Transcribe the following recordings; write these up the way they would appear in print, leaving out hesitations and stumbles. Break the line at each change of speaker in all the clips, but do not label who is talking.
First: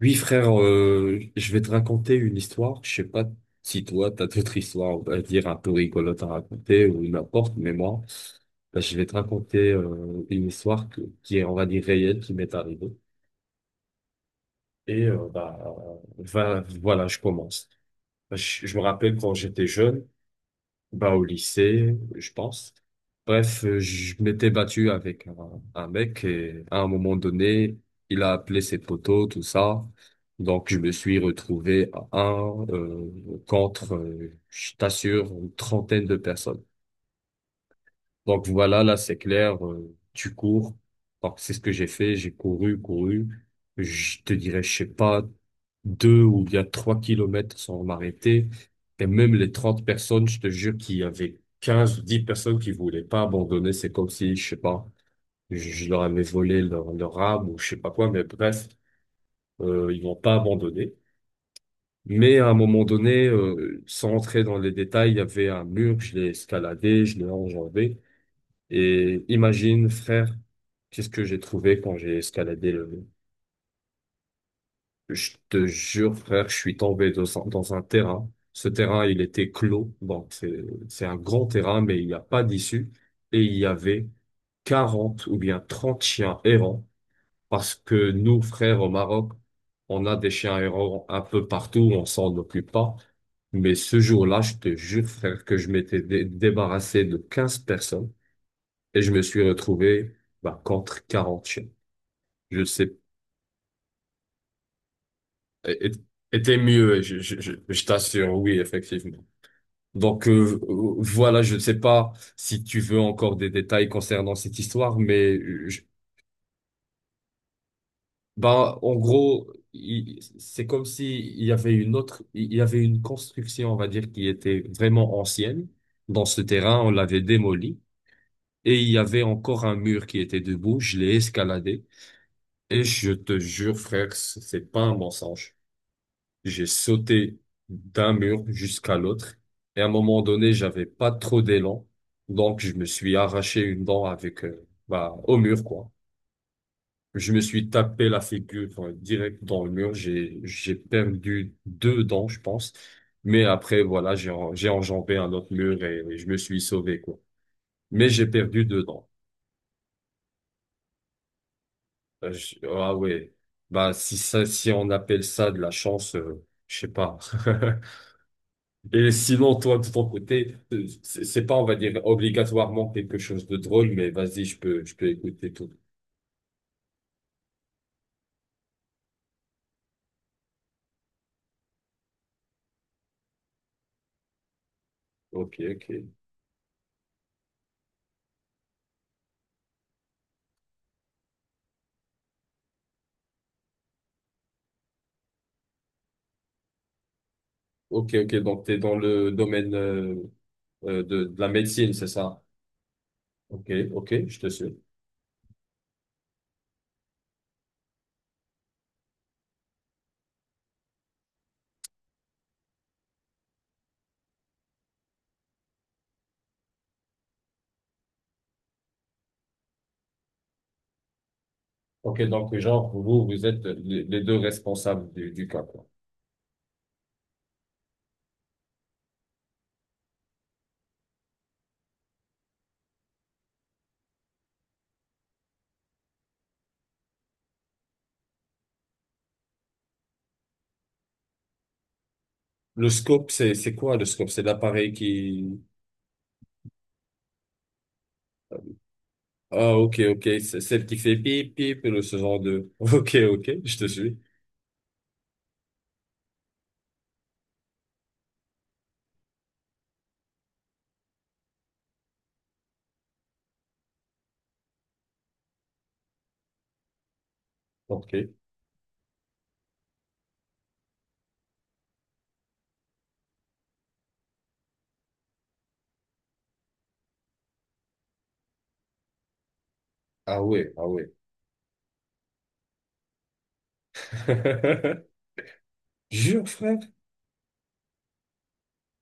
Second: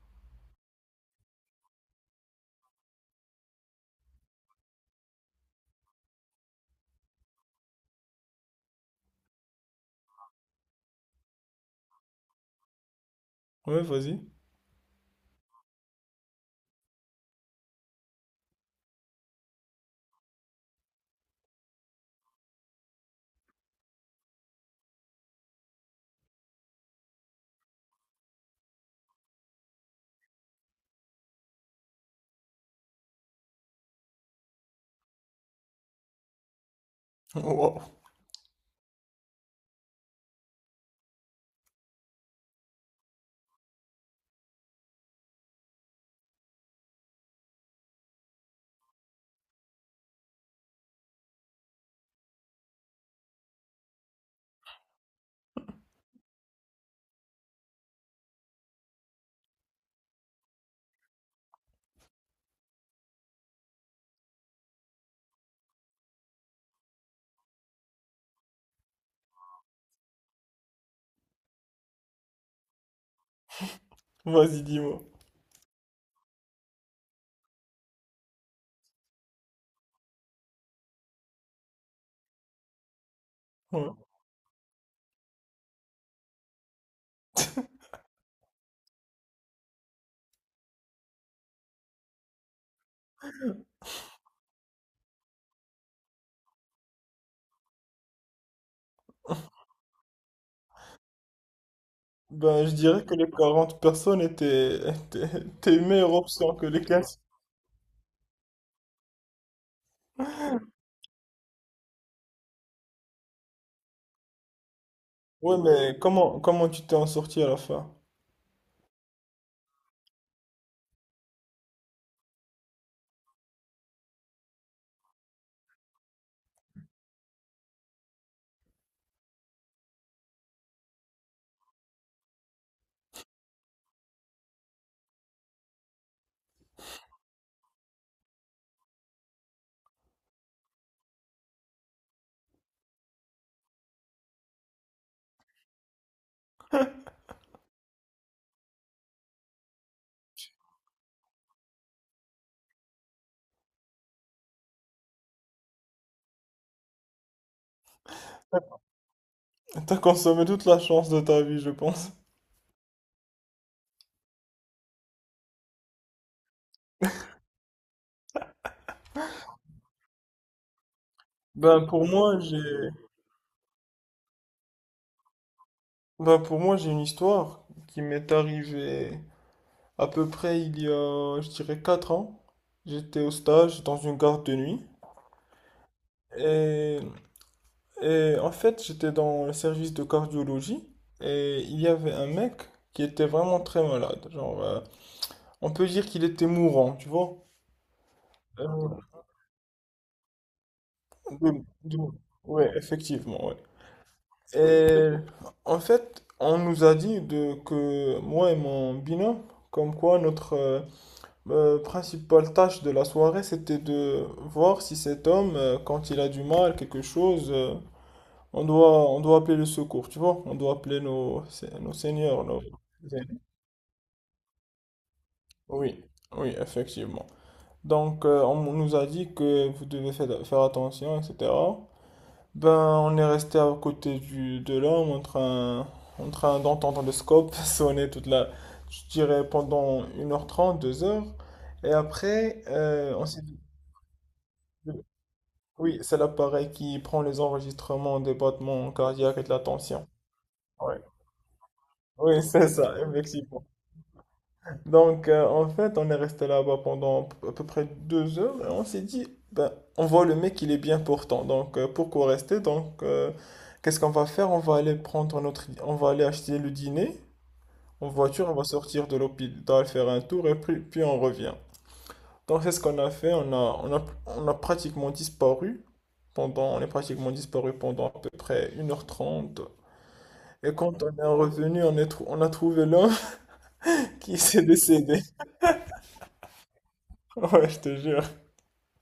Oui, frère, je vais te raconter une histoire. Je sais pas si toi, t'as d'autres histoires, on va dire, un peu rigolotes à raconter ou n'importe, mais moi, bah, je vais te raconter une histoire qui est, on va dire, réelle, qui m'est arrivée.
Ouais, vas-y.
Et voilà, je commence. Je me rappelle quand j'étais jeune, bah, au lycée, je pense. Bref, je m'étais battu avec un mec et à un moment donné, il a appelé ses potos, tout ça. Donc, je me suis retrouvé à un contre, je t'assure, une trentaine de personnes.
Wow.
Donc voilà, là c'est clair, tu cours. Donc c'est ce que j'ai fait, j'ai couru, couru. Je te dirais, je sais pas, 2 ou bien 3 kilomètres sans m'arrêter. Et même les 30 personnes, je te jure qu'il y avait 15 ou 10 personnes qui voulaient pas abandonner. C'est comme si, je sais pas, je leur avais volé leur âme ou je sais pas quoi, mais bref, ils n'ont pas abandonné. Mais à un moment donné, sans entrer dans les détails, il y avait un mur, je l'ai escaladé, je l'ai enjambé. Et imagine, frère, qu'est-ce que j'ai trouvé quand j'ai escaladé le...
Vas-y, dis-moi.
Je te jure, frère, je suis tombé dans dans un terrain. Ce terrain, il était clos. Bon, c'est un grand terrain, mais il n'y a pas d'issue. Et il y
Ouais.
avait 40 ou bien 30 chiens errants. Parce que nous, frères, au Maroc, on a des chiens errants un peu partout, on s'en occupe pas. Mais ce jour-là, je te jure, frère, que je m'étais débarrassé de 15 personnes. Et je me suis retrouvé bah, contre quarante chiens. Je
Ben, je
sais,
dirais que les 40 personnes étaient, étaient tes
é- é-
meilleures options
était
que les
mieux,
15.
je t'assure, oui, effectivement. Donc voilà, je ne sais pas si tu veux encore des détails concernant cette histoire, mais
Ouais, mais comment, comment tu t'es en sorti à la fin?
bah, en gros, c'est comme si il y avait une autre, il y avait une construction, on va dire, qui était vraiment ancienne. Dans ce terrain, on l'avait démoli et il y avait encore un mur qui était debout. Je l'ai escaladé. Et je te jure, frère, c'est pas un mensonge. J'ai sauté d'un mur jusqu'à l'autre. Et à un moment donné, j'avais pas trop d'élan. Donc, je me suis arraché une dent avec, au mur, quoi. Je me suis tapé la figure, enfin, direct dans le mur. J'ai perdu deux dents, je pense. Mais après, voilà, j'ai enjambé un autre mur et je me suis sauvé, quoi. Mais j'ai perdu deux dents.
T'as consommé toute la chance de ta vie, je pense.
Ah, ouais. Bah, si ça, si on appelle ça de la chance, je sais pas. Et sinon, toi, de ton côté, c'est pas, on va
Ben,
dire,
pour moi,
obligatoirement
j'ai,
quelque chose de drôle, mais vas-y, je peux écouter tout.
ben, pour moi, j'ai une histoire qui m'est arrivée à peu près il y a, je dirais, 4 ans. J'étais au stage dans une garde de nuit.
Ok, ok.
Et Et en fait, j'étais dans le service de cardiologie et il y avait un mec qui était vraiment très malade. Genre, on peut dire qu'il était mourant, tu vois.
Ok, ok. Donc, t'es dans
Euh,
le domaine de la
de-
médecine,
de-
c'est ça?
ouais, effectivement, ouais.
Ok, ok, je te suis.
Et en fait, on nous a dit de, que moi et mon binôme, comme quoi notre principale tâche de la soirée, c'était de voir si cet homme, quand il a du mal, quelque chose, on doit, on doit appeler le secours, tu vois? On doit appeler nos, nos
Ok,
seigneurs,
donc,
nos...
genre, vous, vous êtes les deux responsables du cas, quoi.
Oui, oui, effectivement. Donc, on nous a dit que vous devez faire, faire attention, etc. Ben, on est resté à côté du, de l'homme en train d'entendre le scope sonner toute la, je dirais, pendant une heure trente deux heures. Et après,
Le
on
scope,
s'est dit,
c'est quoi, le scope? C'est l'appareil qui...
oui, c'est l'appareil qui prend les enregistrements des battements cardiaques et de la
Ah, ok,
tension.
ok. C'est celle qui
Ouais.
fait pip, pip, le, ce genre
Oui, c'est
de...
ça,
Ok, ok,
effectivement.
je te suis.
Donc, en fait, on est resté là-bas pendant à peu près deux heures et on s'est dit, ben, on voit le mec, il est bien portant. Donc, pourquoi rester? Donc, qu'est-ce qu'on va faire? On va aller prendre notre, on va aller acheter le dîner en
Ok.
voiture, on va sortir de l'hôpital, faire un tour et puis, puis on revient. Donc, c'est ce qu'on a fait. On a pratiquement disparu pendant, on est pratiquement disparu pendant à peu près une heure trente.
Ah, ouais,
Et
ah,
quand
ouais.
on est revenu, on a trouvé l'homme qui s'est décédé.
Jure, frère.
Ouais, je te jure.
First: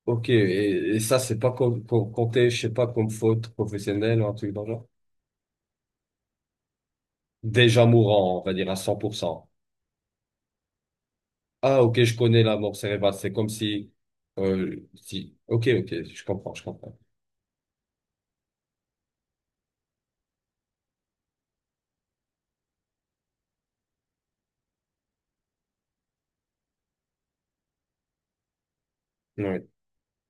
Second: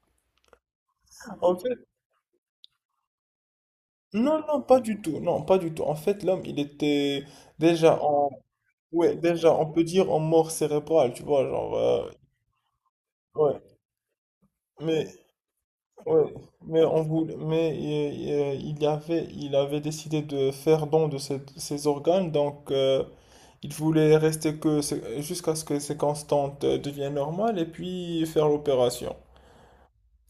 Ok, et ça, c'est pas
En fait,
compté, je sais pas, comme faute professionnelle ou un
Non,
truc dans
non,
le
pas
genre.
du tout. Non, pas du tout. En fait, l'homme, il était
Déjà
déjà en,
mourant, on va dire à cent pour
ouais,
cent
déjà, on peut dire en mort cérébrale, tu vois, genre,
Ah, ok, je connais la mort cérébrale. C'est comme
ouais.
si,
Mais,
ok, ok,
ouais,
je
mais
comprends.
on voulait, mais il y avait, il avait décidé de faire don de ses, ses organes, donc il voulait rester jusqu'à ce que ses constantes deviennent normales et puis faire l'opération.
Oui.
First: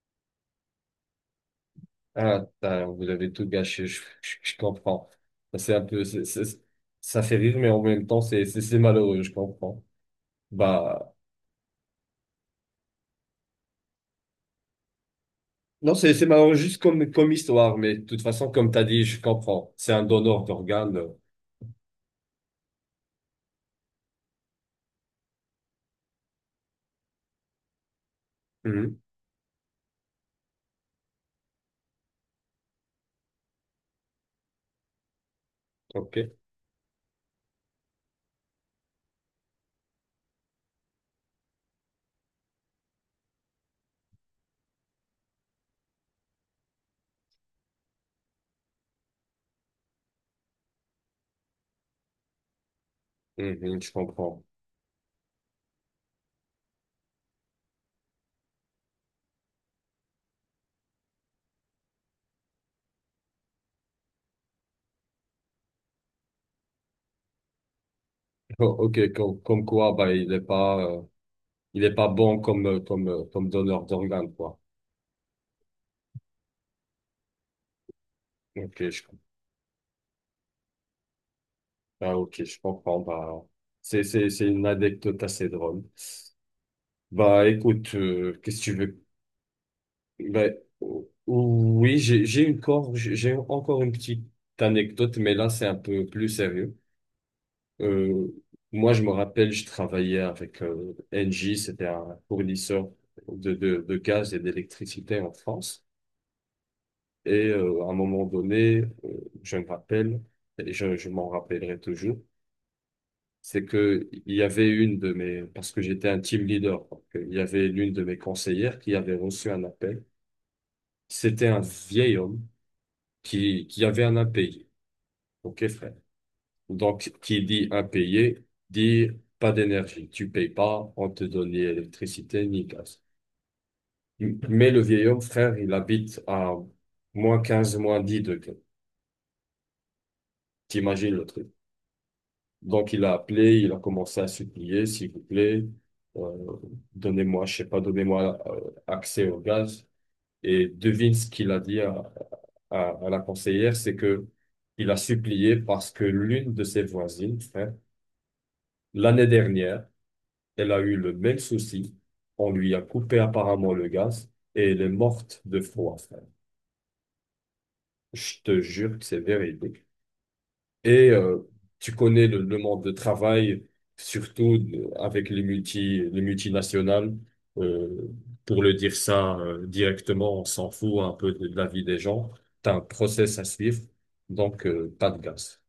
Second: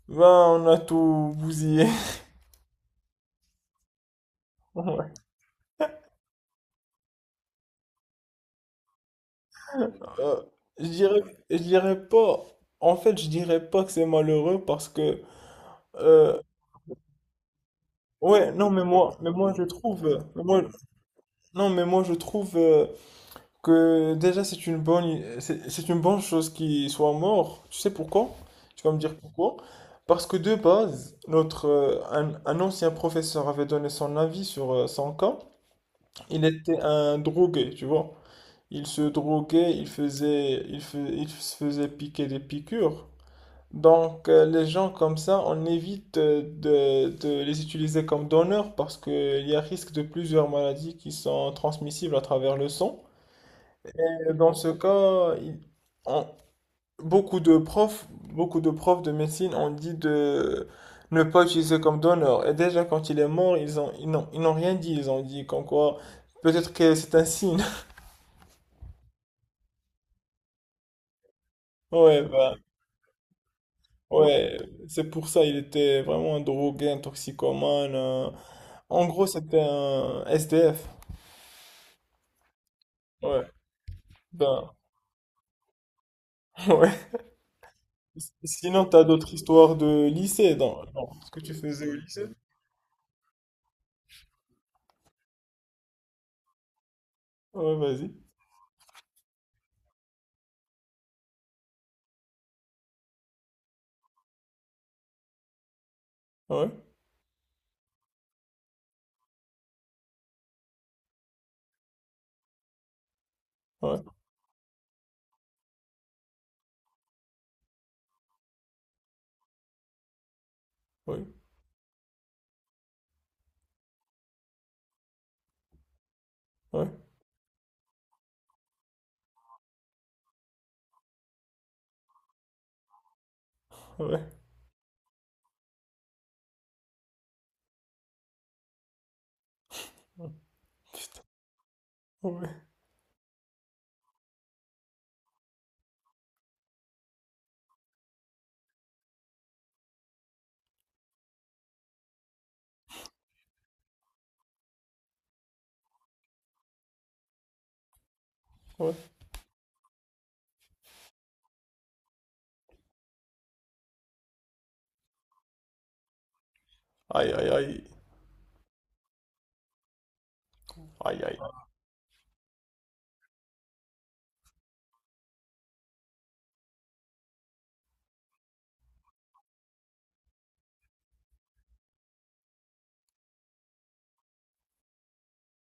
Ben, on a tout bousillé.
Ah, putain, vous avez tout gâché, je comprends. C'est un peu, ça fait rire, mais en même temps, c'est malheureux, je comprends.
Euh, je
Bah,
dirais, je dirais pas. En fait, je dirais pas que c'est malheureux parce que,
non, c'est
euh,
malheureux juste comme, comme histoire, mais de toute façon,
ouais,
comme
non,
t'as dit, je
mais moi, je
comprends. C'est un
trouve, mais
donneur
moi,
d'organes.
non, mais moi, je trouve que déjà c'est une bonne chose qu'il soit mort. Tu sais pourquoi? Tu vas
Mhm.
me dire pourquoi? Parce que de base, notre, un ancien professeur avait donné son avis sur son cas.
Ok.
Il était un drogué, tu vois. Il se droguait, il faisait, il fais- Il se faisait piquer des piqûres. Donc, les gens comme ça, on évite de les utiliser comme donneurs parce qu'il y a risque de plusieurs maladies qui sont transmissibles à travers le sang.
Mhm, je
Et
comprends.
dans ce cas, on- beaucoup de profs de médecine ont dit de ne pas utiliser comme donneur. Et déjà, quand il est mort, ils n'ont rien dit. Ils ont dit comme quoi, peut-être que c'est un signe.
Oh, ok, comme, comme quoi, bah, il est pas
Ouais,
bon
bah,
comme, comme donneur d'organes,
ouais,
quoi.
c'est pour ça, il était vraiment un drogué, un toxicomane.
Ok.
En gros, c'était un SDF.
Ah, ok, je comprends. Bah,
Ouais.
c'est une
Ben,
anecdote assez drôle.
ouais.
Bah, écoute, qu'est-ce que tu
Sinon,
veux?
t'as d'autres histoires de
Bah,
lycée dans, dans ce que tu faisais au
oui,
lycée?
j'ai encore une petite anecdote, mais là, c'est un peu plus sérieux.
Ouais, vas-y.
Euh, moi, je me rappelle, je travaillais avec Engie, c'était un fournisseur de, de gaz et d'électricité en France.
Ouais,
Et à un moment donné, je me rappelle, et je m'en rappellerai toujours, c'est
ouais,
que il y avait une de mes, parce que j'étais un team leader, donc, il y avait l'une de mes conseillères qui avait reçu un appel.
ouais,
C'était un vieil homme qui avait un impayé. OK, frère.
ouais,
Donc, qui dit impayé, dit pas d'énergie. Tu payes pas, on te donne ni électricité, ni gaz.
ouais.
Mais le vieil homme, frère, il habite à -15 -10 degrés. T'imagines
Putain,
le truc.
ouais,
Donc il a appelé, il a commencé à supplier, s'il vous plaît, euh, donnez-moi, je sais pas, donnez-moi accès au gaz. Et devine ce qu'il a dit à la conseillère, c'est que il a supplié parce que l'une de ses voisines, frère,
ouais.
l'année dernière, elle a eu le même souci. On lui a coupé apparemment le gaz et elle est morte de froid, frère.
Aïe, aïe, aïe.
Je te jure que c'est véridique. Et
Aïe, aïe.
tu connais le monde de travail, surtout avec les les multinationales. Euh, pour le dire ça directement, on s'en fout un peu de, la vie des gens. T'as un process à suivre, donc pas de gaz.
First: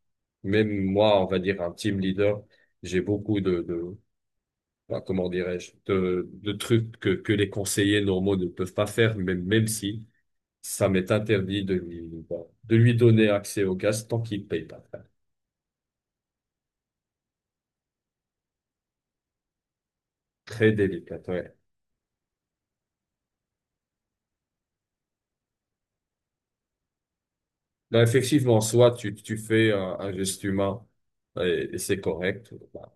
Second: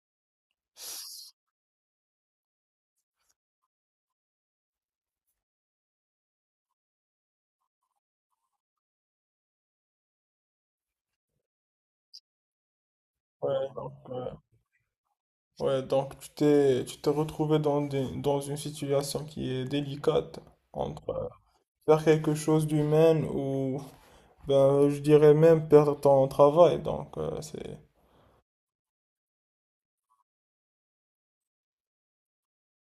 Même moi, on va dire un team leader, j'ai beaucoup de bah, comment dirais-je, de trucs que les conseillers normaux ne peuvent pas faire, même, même si ça m'est interdit de lui, bah, de lui donner
Ouais,
accès au
donc,
gaz tant
euh,
qu'il paye pas.
ouais, donc tu t'es retrouvé dans une situation qui est délicate
Très
entre
délicate, ouais.
faire quelque chose d'humain ou, ben, je dirais même perdre ton travail. Donc, c'est.
Non, effectivement, soit tu, tu fais un geste humain et c'est correct, bah,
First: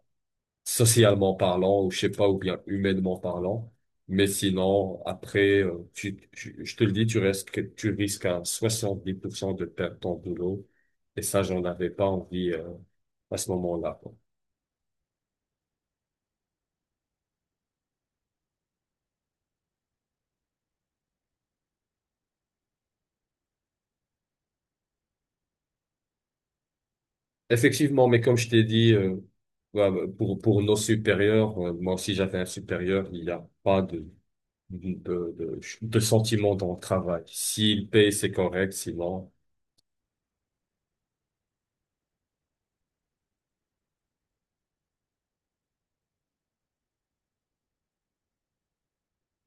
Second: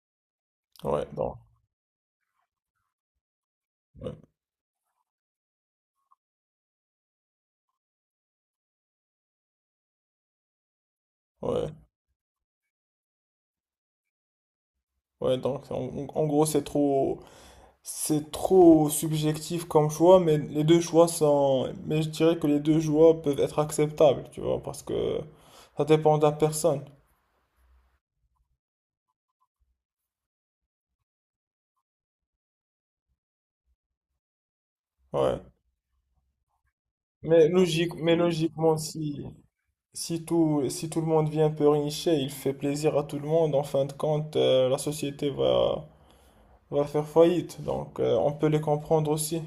Ouais,
socialement
donc,
parlant, ou je sais pas, ou bien humainement parlant.
ouais,
Mais sinon, après, je te le dis, tu risques à 70% de perdre ton boulot. Et ça, j'en
ouais.
avais pas envie, à ce moment-là, quoi.
Ouais, donc en, en gros, c'est trop subjectif comme choix, mais les deux choix sont, mais je dirais que les deux choix peuvent être acceptables, tu vois, parce que ça dépend de la personne.
Effectivement, mais comme je t'ai dit, ouais, pour nos supérieurs, moi aussi j'avais un supérieur, il n'y a pas de
Ouais.
de sentiments dans le travail.
Mais
S'il
logique,
paye,
mais
c'est correct,
logiquement, si,
sinon,
si tout, si tout le monde vient un peu richer, il fait plaisir à tout le monde, en fin de compte, la société va, va faire faillite, donc on peut les comprendre aussi.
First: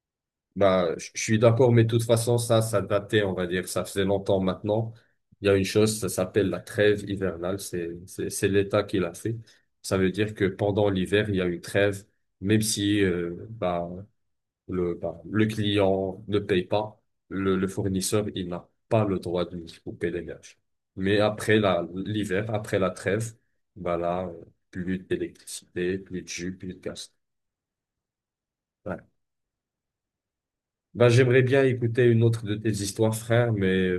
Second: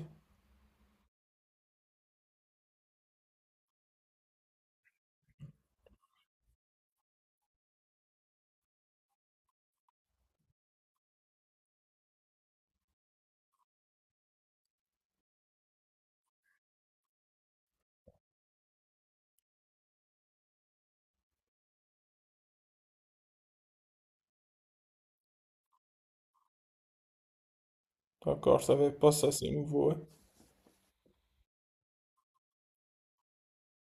bah, je suis d'accord, mais de toute façon, ça datait, on va dire, ça faisait longtemps maintenant. Il y a une chose, ça s'appelle la trêve hivernale, c'est l'État qui l'a fait. Ça veut dire que pendant l'hiver, il y a une trêve, même si, le client ne paye pas, le fournisseur, il n'a pas le droit de lui couper l'héberge. Mais après l'hiver, après la trêve, bah là, plus d'électricité, plus de jus, plus de gaz.
D'accord, je savais
Ouais.
pas ça, c'est nouveau.
Bah, j'aimerais bien écouter une autre de tes histoires, frère, mais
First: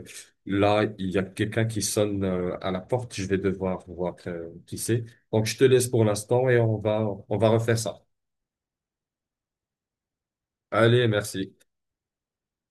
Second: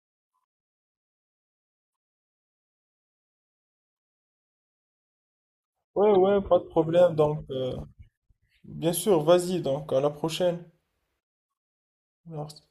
là, il y a quelqu'un qui sonne à la porte. Je vais devoir voir qui c'est. Donc, je te laisse pour
Ouais, ouais, ouais,
l'instant et
pas de problème,
on
donc.
va refaire ça.
Bien sûr, vas-y donc, à la prochaine.
Allez, merci.
Merci.